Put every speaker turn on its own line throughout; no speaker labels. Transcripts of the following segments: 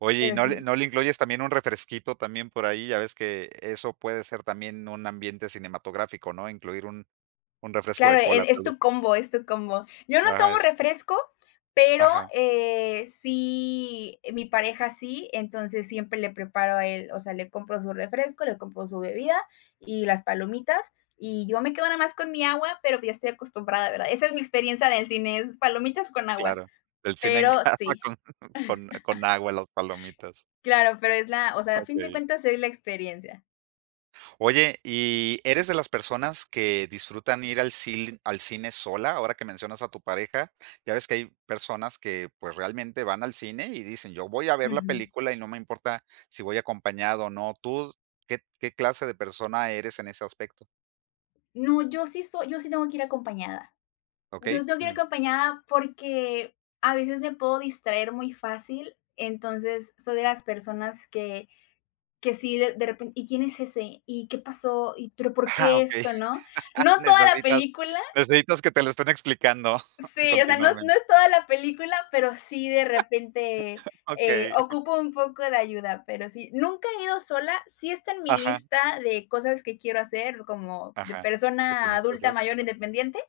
Oye, ¿y
Pero
no le
sí.
no le incluyes también un refresquito también por ahí? Ya ves que e eso puede ser también un ambiente cinematográfico, ¿no? Incluir un un refresco
Claro,
de cola,
e es
tal vez.
tu combo, es tu combo. Yo no
Ajá,
tomo
es
refresco, pero,
Ajá.
eh, sí mi pareja sí, entonces siempre le preparo a él, o sea, le compro su refresco, le compro su bebida y las palomitas, y yo me quedo nada más con mi agua, pero pues ya estoy acostumbrada, ¿verdad? Esa es mi experiencia del cine, es palomitas con agua,
Claro, el cine en
pero
casa
sí.
con con con agua y las palomitas.
Claro, pero es la, o sea, a fin de
Okey.
cuentas, es la experiencia.
Oye, ¿y eres de las personas que disfrutan ir al cil al cine sola? Ahora que mencionas a tu pareja, ya ves que hay personas que, pues, realmente van al cine y dicen: "Yo voy a ver la
Ujú.
película y no me importa si voy acompañado o no". ¿Tú qué qué clase de persona eres en ese aspecto?
No, yo sí soy yo sí tengo que ir acompañada.
Okey,
Yo tengo que ir
ujú.
acompañada porque, a veces, me puedo distraer muy fácil, entonces, soy de las personas que que sí, de de repen: "¿Y quién es ese? ¿Y qué pasó? ¿Y pero por
Ah,
qué
okey.
esto?" ¿No? No toda la
Necesitas
película
necesitas que te lo estén explicando
Sí, o sea, no no
continuamente.
es toda la película, pero sí, de repente, eh,
Okey.
ocupo un poco de ayuda, pero sí, nunca he ido sola, sí está en mi
Ajá.
lista de cosas que quiero hacer, como de
Ajá. ¿Qué
persona
tienes que
adulta
hacer?
mayor, independiente,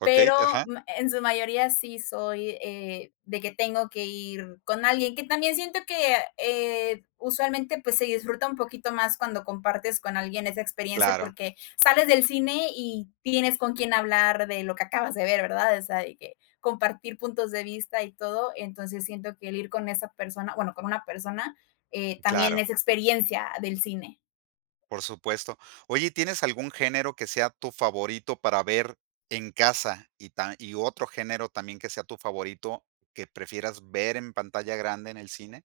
Okey,
pero
ajá.
mm en su mayoría sí soy, eh, de que tengo que ir con alguien. Que también siento que, eh, usualmente, pues se disfruta un poquito más cuando compartes con alguien esa experiencia,
Claro.
porque sales del cine y tienes con quién hablar de lo que acabas de ver, ¿verdad? O sea, de que, compartir puntos de vista y todo, entonces siento que el ir con esa persona, bueno, con una persona, eh, también
Claro.
es experiencia del cine.
Por supuesto. Oye, ¿y tienes algún género que sea tu favorito para ver en casa y tam y otro género también que sea tu favorito, que prefieras ver en pantalla grande, en el cine?